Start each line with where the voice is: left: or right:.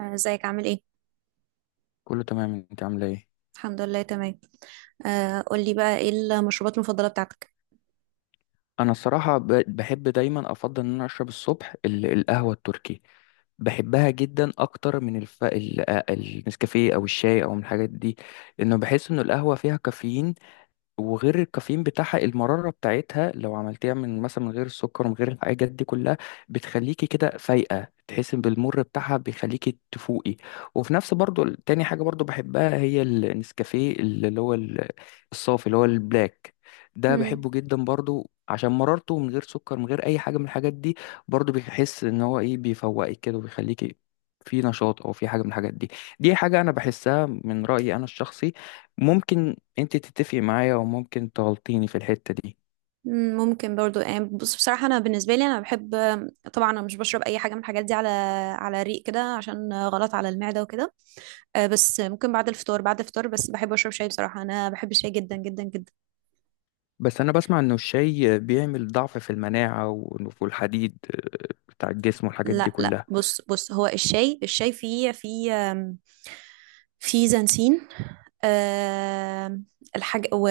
right: آه، ازيك عامل ايه؟
left: كله تمام، انت عامله ايه؟
right: الحمد لله تمام. آه، قولي بقى ايه المشروبات المفضلة بتاعتك؟
left: انا الصراحه بحب دايما افضل ان انا اشرب الصبح القهوه التركي. بحبها جدا اكتر من النسكافيه او الشاي او من الحاجات دي، لانه بحس ان القهوه فيها كافيين، وغير الكافيين بتاعها المرارة بتاعتها لو عملتيها من مثلا من غير السكر ومن غير الحاجات دي كلها، بتخليكي كده فايقة، تحسي بالمر بتاعها بيخليكي تفوقي. وفي نفس برضو تاني حاجة برضو بحبها هي النسكافيه اللي هو الصافي اللي هو البلاك. ده
right: مم.
left: بحبه جدا برضو عشان مرارته من غير سكر من غير اي حاجة من الحاجات دي، برضو بيحس ان هو ايه، بيفوقك كده وبيخليكي في نشاط او في حاجة من الحاجات دي. دي حاجة انا بحسها من رأيي انا الشخصي، ممكن انت تتفقي معايا وممكن تغلطيني في الحتة دي.
right: مم، ممكن برضو يعني بصراحة انا بالنسبة لي بحب. طبعا انا مش بشرب اي حاجة من الحاجات دي على ريق كده عشان غلط على المعدة وكده. بس ممكن بعد الفطار بعد الفطار بس بحب اشرب شاي. بصراحة انا بحب الشاي جدا جدا جدا.
left: بس انا بسمع انه الشاي بيعمل ضعف في المناعة وفي الحديد بتاع الجسم والحاجات دي
right: لا لا،
left: كلها.
right: بص هو الشاي فيه في زنسين. آه. الحاج و...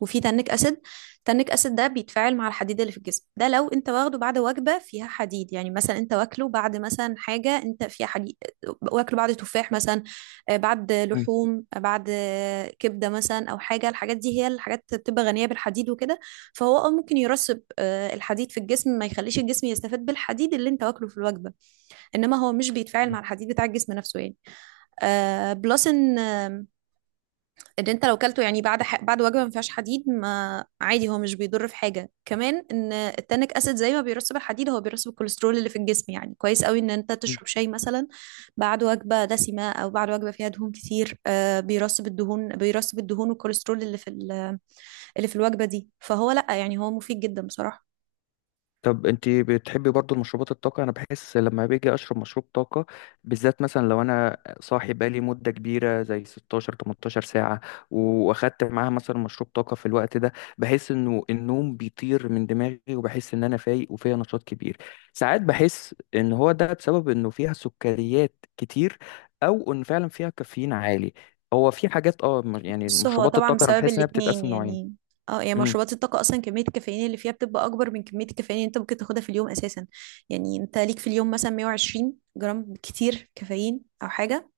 right: وفي تانيك اسيد. تانيك اسيد ده بيتفاعل مع الحديد اللي في الجسم. ده لو انت واخده بعد وجبه فيها حديد، يعني مثلا انت واكله بعد مثلا حاجه انت فيها حديد، واكله بعد تفاح مثلا، بعد
left: مم.
right: لحوم، آه، بعد آه، كبده مثلا او حاجه. الحاجات دي هي الحاجات بتبقى غنيه بالحديد وكده. فهو اه ممكن يرسب الحديد في الجسم، ما يخليش الجسم يستفاد بالحديد اللي انت واكله في الوجبه. انما هو مش بيتفاعل
left: مم.
right: مع الحديد بتاع الجسم نفسه يعني. آه بلس ان آه، ان انت لو كلته يعني بعد وجبه ما فيهاش حديد ما عادي، هو مش بيضر في حاجه. كمان ان التانيك اسيد زي ما بيرسب الحديد هو بيرسب الكوليسترول اللي في الجسم. يعني كويس قوي ان انت تشرب شاي مثلا بعد وجبه دسمه او بعد وجبه فيها دهون كتير. آه، بيرسب الدهون، بيرسب الدهون والكوليسترول اللي في الوجبه دي. فهو لا، يعني هو مفيد جدا بصراحه.
left: طب انت بتحبي برضو المشروبات الطاقة؟ انا بحس لما باجي اشرب مشروب طاقة، بالذات مثلا لو انا صاحي بقالي مدة كبيرة زي 16 18 ساعة، واخدت معاها مثلا مشروب طاقة في الوقت ده، بحس انه النوم بيطير من دماغي وبحس ان انا فايق وفيا نشاط كبير. ساعات بحس ان هو ده بسبب انه فيها سكريات كتير، او ان فعلا فيها كافيين عالي. هو في حاجات يعني
right: بص هو
left: مشروبات
right: طبعا
left: الطاقة انا
right: بسبب
left: بحس انها
right: الاتنين
left: بتتقسم نوعين.
right: يعني. اه يعني
left: امم.
right: مشروبات الطاقة أصلا كمية الكافيين اللي فيها بتبقى أكبر من كمية الكافيين اللي أنت ممكن تاخدها في اليوم أساسا. يعني أنت ليك في اليوم مثلا 120 جرام كتير كافيين أو حاجة.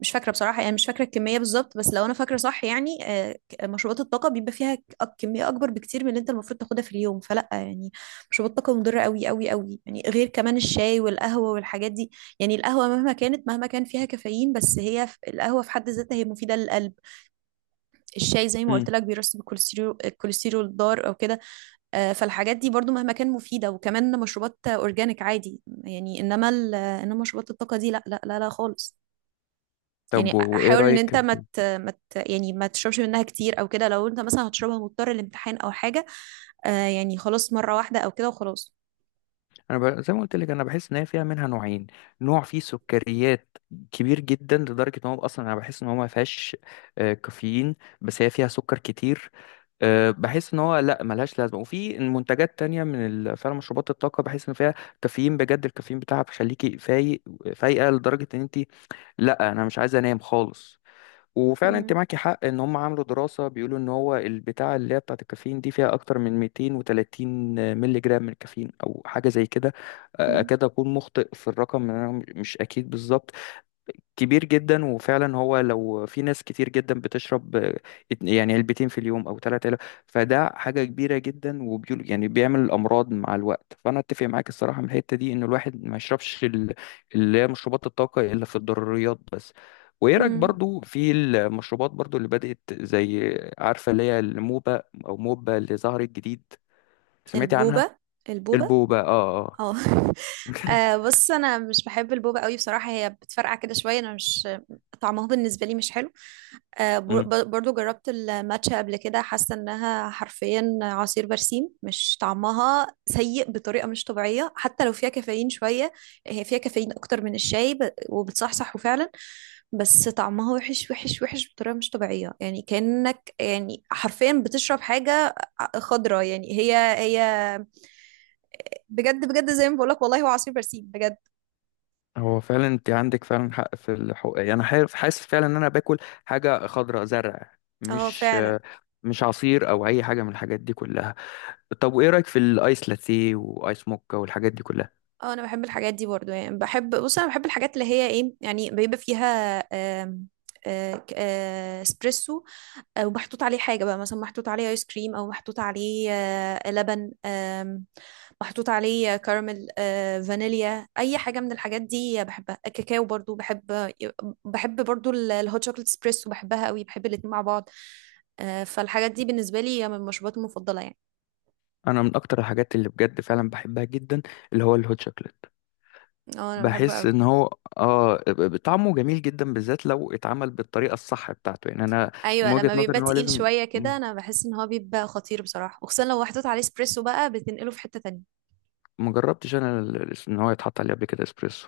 right: مش فاكرة بصراحة، يعني مش فاكرة الكمية بالظبط، بس لو أنا فاكرة صح يعني، مشروبات الطاقة بيبقى فيها كمية أكبر بكتير من اللي أنت المفروض تاخدها في اليوم. فلأ يعني، مشروبات الطاقة مضرة أوي أوي أوي يعني، غير كمان الشاي والقهوة والحاجات دي. يعني القهوة مهما كانت، مهما كان فيها كافيين، القهوة في حد ذاتها هي مفيدة للقلب. الشاي زي ما قلت
left: امم.
right: لك بيرسب الكوليسترول، الكوليسترول الضار او كده. آه، فالحاجات دي برضو مهما كان مفيده، وكمان مشروبات اورجانيك عادي يعني. انما مشروبات الطاقه دي لا لا لا لا خالص. يعني
left: طب وايه
right: حاول ان انت
left: رأيك؟
right: ما مت مت يعني ما تشربش منها كتير او كده. لو انت مثلا هتشربها مضطر لامتحان او حاجه، آه، يعني خلاص مره واحده او كده وخلاص.
left: زي ما قلت لك، انا بحس ان هي فيها منها نوعين. نوع فيه سكريات كبير جدا لدرجه ان هو اصلا انا بحس ان هو ما فيهاش كافيين، بس هي فيها سكر كتير. بحس ان هو لا، ملهاش لازمه. وفي منتجات تانية من فعلا مشروبات الطاقه بحس ان فيها كافيين بجد، الكافيين بتاعها بيخليكي فايق، فايقه لدرجه ان انت، لا انا مش عايزه انام خالص. وفعلا انت
right: مم.
left: معاكي حق ان هم عملوا دراسه بيقولوا ان هو البتاعه اللي هي بتاعه الكافيين دي فيها اكتر من 230 مللي جرام من الكافيين او حاجه زي كده.
right: مم.
left: اكاد اكون مخطئ في الرقم، انا مش اكيد بالظبط. كبير جدا، وفعلا هو لو في ناس كتير جدا بتشرب يعني علبتين في اليوم او ثلاثة علب، فده حاجة كبيرة جدا، وبيقول يعني بيعمل امراض مع الوقت. فانا اتفق معاك الصراحة من الحتة دي ان الواحد ما يشربش اللي هي مشروبات الطاقة الا في الضروريات بس. وايه رايك
right: مم.
left: برضو في المشروبات برضو اللي بدأت زي، عارفة اللي هي الموبا او موبا اللي ظهرت جديد؟ سمعتي عنها؟
right: البوبه؟ البوبه.
left: البوبا، اه.
right: اه آه، بص انا مش بحب البوبا قوي بصراحه، هي بتفرقع كده شويه. انا مش، طعمها بالنسبه لي مش حلو. آه،
left: اه
right: برضو جربت الماتشا قبل كده. حاسه انها حرفيا عصير برسيم. مش طعمها سيء بطريقه مش طبيعيه حتى لو فيها كافيين شويه. هي فيها كافيين اكتر من الشاي وبتصحصح فعلا. بس طعمها وحش وحش وحش بطريقه مش طبيعيه، يعني كانك يعني حرفيا بتشرب حاجه خضراء يعني. هي هي بجد بجد زي ما بقولك والله، هو عصير برسيم بجد.
left: هو فعلا انت عندك فعلا حق في الحقوق، يعني انا حاسس، حاسس فعلا ان انا باكل حاجه خضراء، زرع،
right: اه
left: مش
right: فعلا.
left: مش عصير او اي حاجه من الحاجات دي كلها. طب وايه رايك في الايس لاتيه وايس موكا والحاجات دي كلها؟
right: اه انا بحب الحاجات دي برضو يعني. بحب، بص انا بحب الحاجات اللي هي ايه، يعني بيبقى فيها آم، آه، ك- آه، اسبريسو، ومحطوط عليه حاجة بقى، مثلا محطوط عليه ايس كريم، او محطوط عليه لبن، محطوط عليه كراميل، فانيليا. اي حاجة من الحاجات دي بحبها. الكاكاو برضو بحب. الهوت شوكليت اسبريسو بحبها قوي، بحب الاتنين مع بعض. آه، فالحاجات دي بالنسبة لي من المشروبات المفضلة يعني.
left: انا من اكتر الحاجات اللي بجد فعلا بحبها جدا اللي هو الهوت شوكليت.
right: اه انا بحبه
left: بحس
right: قوي.
left: ان هو طعمه جميل جدا، بالذات لو اتعمل بالطريقه الصح بتاعته، يعني انا من
right: ايوه
left: وجهه
right: لما
left: نظري
right: بيبقى
left: ان هو
right: تقيل
left: لازم.
right: شويه كده، انا بحس ان هو بيبقى خطير بصراحه، وخصوصا لو محطوط عليه اسبريسو بقى بتنقله في حته تانية.
left: مجربتش انا ان هو يتحط عليه قبل كده اسبريسو،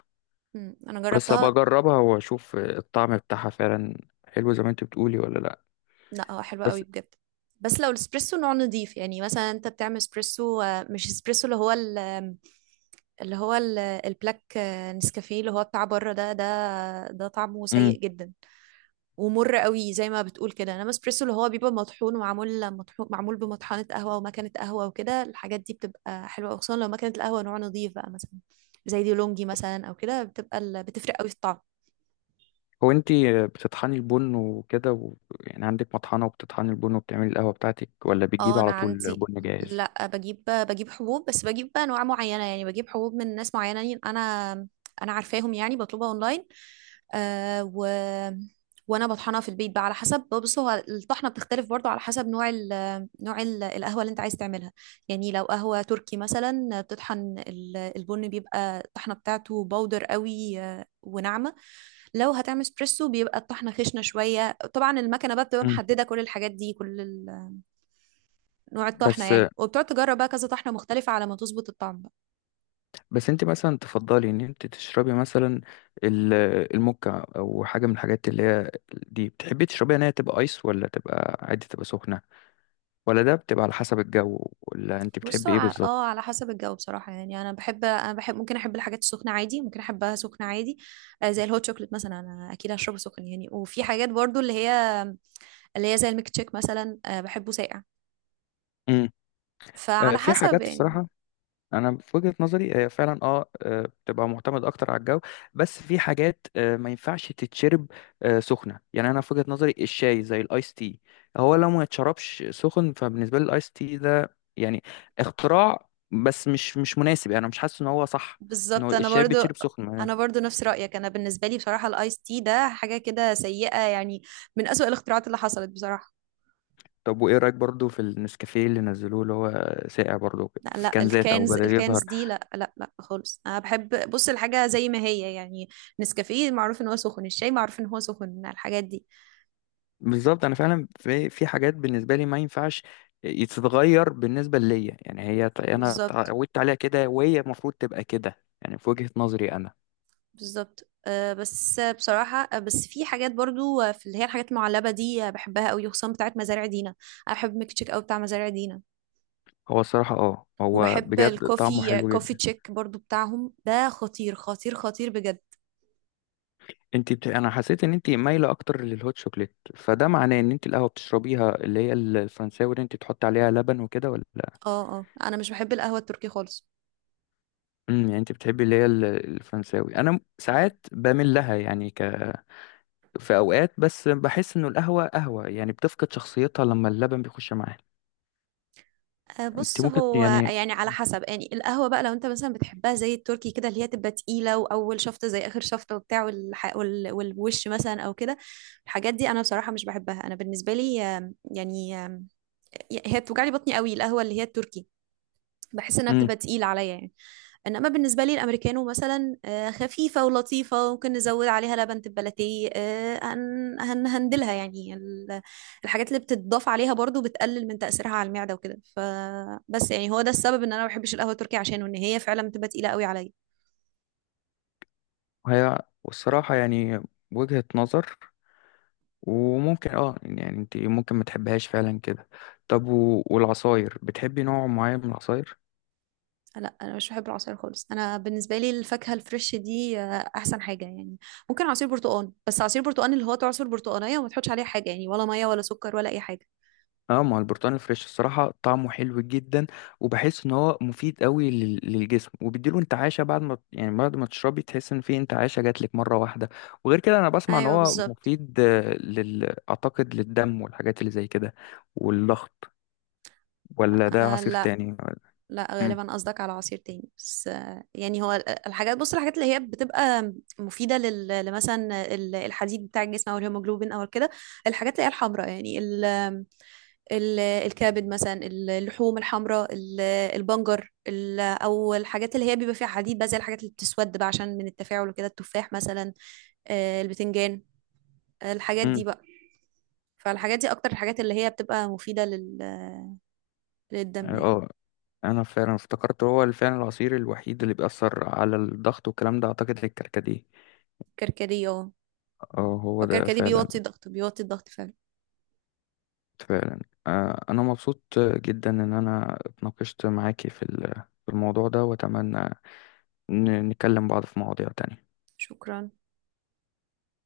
right: انا
left: بس ابقى
right: جربتها.
left: اجربها واشوف الطعم بتاعها فعلا حلو زي ما انت بتقولي ولا لا.
right: لا هو حلو قوي
left: بس،
right: بجد. بس لو الاسبريسو نوع نضيف يعني. مثلا انت بتعمل اسبريسو، مش اسبريسو اللي هو ال- آم، اللي هو ال- البلاك، نسكافيه اللي هو بتاع بره ده، ده طعمه
left: امم.
right: سيء جدا ومر قوي زي ما بتقول كده. انما اسبريسو اللي هو بيبقى مطحون ومعمول، مطحون معمول بمطحنه قهوه ومكنه قهوه وكده، الحاجات دي بتبقى حلوه، خصوصا لو مكنه القهوه نوع نظيف بقى، مثلا زي دي لونجي مثلا او كده، بتفرق قوي في الطعم.
left: هو انت بتطحني البن وكده يعني عندك مطحنة وبتطحني البن وبتعملي القهوة بتاعتك، ولا
right: اه
left: بتجيبي
right: انا
left: على طول
right: عندي.
left: بن جاهز؟
right: لا، بجيب حبوب. بس بجيب بقى انواع معينه، يعني بجيب حبوب من ناس معينه انا، انا عارفاهم يعني، بطلبها اونلاين. آه و... وانا بطحنها في البيت بقى، على حسب. بص هو الطحنه بتختلف برضو على حسب نوع القهوه اللي انت عايز تعملها. يعني لو قهوه تركي مثلا، البن بيبقى الطحنه بتاعته باودر قوي، وناعمه. لو هتعمل اسبريسو بيبقى الطحنه خشنه شويه. طبعا المكنه بقى بتبقى
left: امم.
right: محدده كل الحاجات دي، نوع الطحنه
left: بس
right: يعني. وبتقعد تجرب بقى كذا طحنه مختلفه على ما تظبط الطعم.
left: بس انت مثلا تفضلي ان انت تشربي مثلا ال- الموكا او حاجة من الحاجات اللي هي دي بتحبي تشربيها، ان هي تبقى ايس ولا تبقى عادي، تبقى سخنة؟ ولا ده بتبقى على حسب الجو، ولا انت
right: بص هو
left: بتحبي ايه
right: ع- اه
left: بالظبط؟
right: على حسب الجو بصراحة يعني. أنا بحب، ممكن أحب الحاجات السخنة عادي، ممكن أحبها سخنة عادي. آه، زي الهوت شوكليت مثلا أنا أكيد هشربه سخن يعني. وفي حاجات برضو اللي هي زي الميك تشيك مثلا، آه، بحبه ساقع.
left: امم.
right: فعلى
left: في
right: حسب
left: حاجات
right: يعني.
left: الصراحة، انا في وجهة نظري هي فعلا بتبقى معتمد اكتر على الجو. بس في حاجات ما ينفعش تتشرب سخنه، يعني انا في وجهة نظري الشاي زي الايس تي، هو لو ما يتشربش سخن فبالنسبه لي الايس تي ده يعني اختراع بس مش مناسب، يعني انا مش حاسس ان هو صح ان هو
right: بالظبط. أنا
left: الشاي
right: برضو
left: بيتشرب سخن
right: أنا
left: يعني.
right: برضو نفس رأيك. أنا بالنسبة لي بصراحة الآيس تي ده حاجة كده سيئة يعني، من أسوأ الاختراعات اللي حصلت بصراحة.
left: طب وايه رايك برضو في النسكافيه اللي نزلوه اللي هو ساقع برضو
right: لا
left: في
right: لا،
left: كنزات او
right: الكانز
left: بدل
right: الكانز
left: يظهر؟
right: دي لا لا لا خالص. انا بحب، بص الحاجه زي ما هي يعني. نسكافيه معروف ان هو سخن، الشاي معروف ان هو سخن، الحاجات دي.
left: بالظبط، انا فعلا في حاجات بالنسبه لي ما ينفعش تتغير بالنسبه ليا، يعني هي انا
right: بالظبط.
left: اتعودت عليها كده وهي المفروض تبقى كده، يعني في وجهه نظري انا.
right: بالظبط، آه، بس بصراحة بس في حاجات برضو، في اللي هي الحاجات المعلبة دي، بحبها قوي خصوصا بتاعت مزارع دينا. أنا بحب ميك تشيك قوي بتاع مزارع دينا.
left: هو الصراحه هو
right: وبحب
left: بجد طعمه
right: الكوفي،
left: حلو
right: كوفي
left: جدا.
right: تشيك برضو بتاعهم ده خطير خطير خطير بجد.
left: انا حسيت ان انت مايله اكتر للهوت شوكليت، فده معناه ان انت القهوه بتشربيها اللي هي الفرنساوي اللي انت تحط عليها لبن وكده، ولا؟
right: اه اه انا مش بحب القهوة التركي خالص.
left: امم. يعني انت بتحبي اللي هي الفرنساوي. انا ساعات بميل لها يعني، في اوقات، بس بحس انه القهوه قهوه يعني، بتفقد شخصيتها لما اللبن بيخش معاها.
right: آه،
left: انت
right: بص
left: ممكن
right: هو
left: يعني.
right: يعني على حسب يعني. القهوة بقى لو انت مثلا بتحبها زي التركي كده، اللي هي تبقى تقيلة وأول شفطة زي آخر شفطة وبتاع، والوش مثلا أو كده، الحاجات دي أنا بصراحة مش بحبها. أنا بالنسبة لي آم، يعني آم، هي بتوجعلي بطني قوي القهوة اللي هي التركي، بحس إنها
left: امم.
right: بتبقى تقيلة عليا يعني. انما بالنسبه لي الامريكانو مثلا، آه، خفيفه ولطيفه، ممكن نزود عليها لبن تبلتيه، هندلها يعني. الحاجات اللي بتتضاف عليها برضو بتقلل من تاثيرها على المعده وكده. فبس يعني هو ده السبب ان انا ما بحبش القهوه التركي، عشانه ان هي فعلا بتبقى تقيله قوي عليا.
left: هي والصراحه يعني، وجهه نظر، وممكن يعني انت ممكن ما تحبهاش فعلا كده. طب والعصاير، بتحبي نوع معين من العصاير؟
right: لا انا مش بحب العصاير خالص. انا بالنسبه لي الفاكهه الفريش دي، آه، احسن حاجه يعني. ممكن عصير برتقال، بس عصير برتقال اللي هو تعصر برتقانيه وما تحطش عليه حاجه يعني، ولا ميه ولا سكر ولا اي حاجه.
left: اه، ما هو البرتقال الفريش الصراحة طعمه حلو جدا، وبحس ان هو مفيد قوي للجسم وبيديله انتعاشة، بعد ما يعني بعد ما تشربي تحس ان في انتعاشة جات لك مرة واحدة. وغير كده انا بسمع ان
right: ايوه
left: هو
right: بالظبط.
left: مفيد آه، لل اعتقد للدم والحاجات اللي زي كده، والضغط. ولا ده
right: آه،
left: عصير
right: لا.
left: تاني؟
right: لا
left: امم.
right: غالبا قصدك على عصير تاني. بس آه، يعني الحاجات، بص الحاجات اللي هي بتبقى مفيدة الحديد بتاع الجسم، او الهيموجلوبين او كده. الحاجات اللي هي الحمراء يعني، ال ال الكبد مثلا، اللحوم الحمراء، البنجر، او الحاجات اللي هي بيبقى فيها حديد بقى، زي الحاجات اللي بتسود بقى عشان من التفاعل وكده، التفاح مثلا، آه، البتنجان، الحاجات دي
left: امم.
right: بقى. فالحاجات دي اكتر الحاجات اللي هي بتبقى مفيدة لل، للدم يعني.
left: اه، انا فعلا افتكرت هو فعلا العصير الوحيد اللي بيأثر على الضغط والكلام ده اعتقد الكركديه.
right: كركديه، اه.
left: اه،
right: او
left: هو ده
right: كركديه
left: فعلا.
right: بيوطي الضغط، بيوطي الضغط فعلا.
left: فعلا. انا مبسوط جدا ان انا اتناقشت معاكي في في الموضوع ده، واتمنى نكلم بعض في مواضيع تانية.
right: شكرا.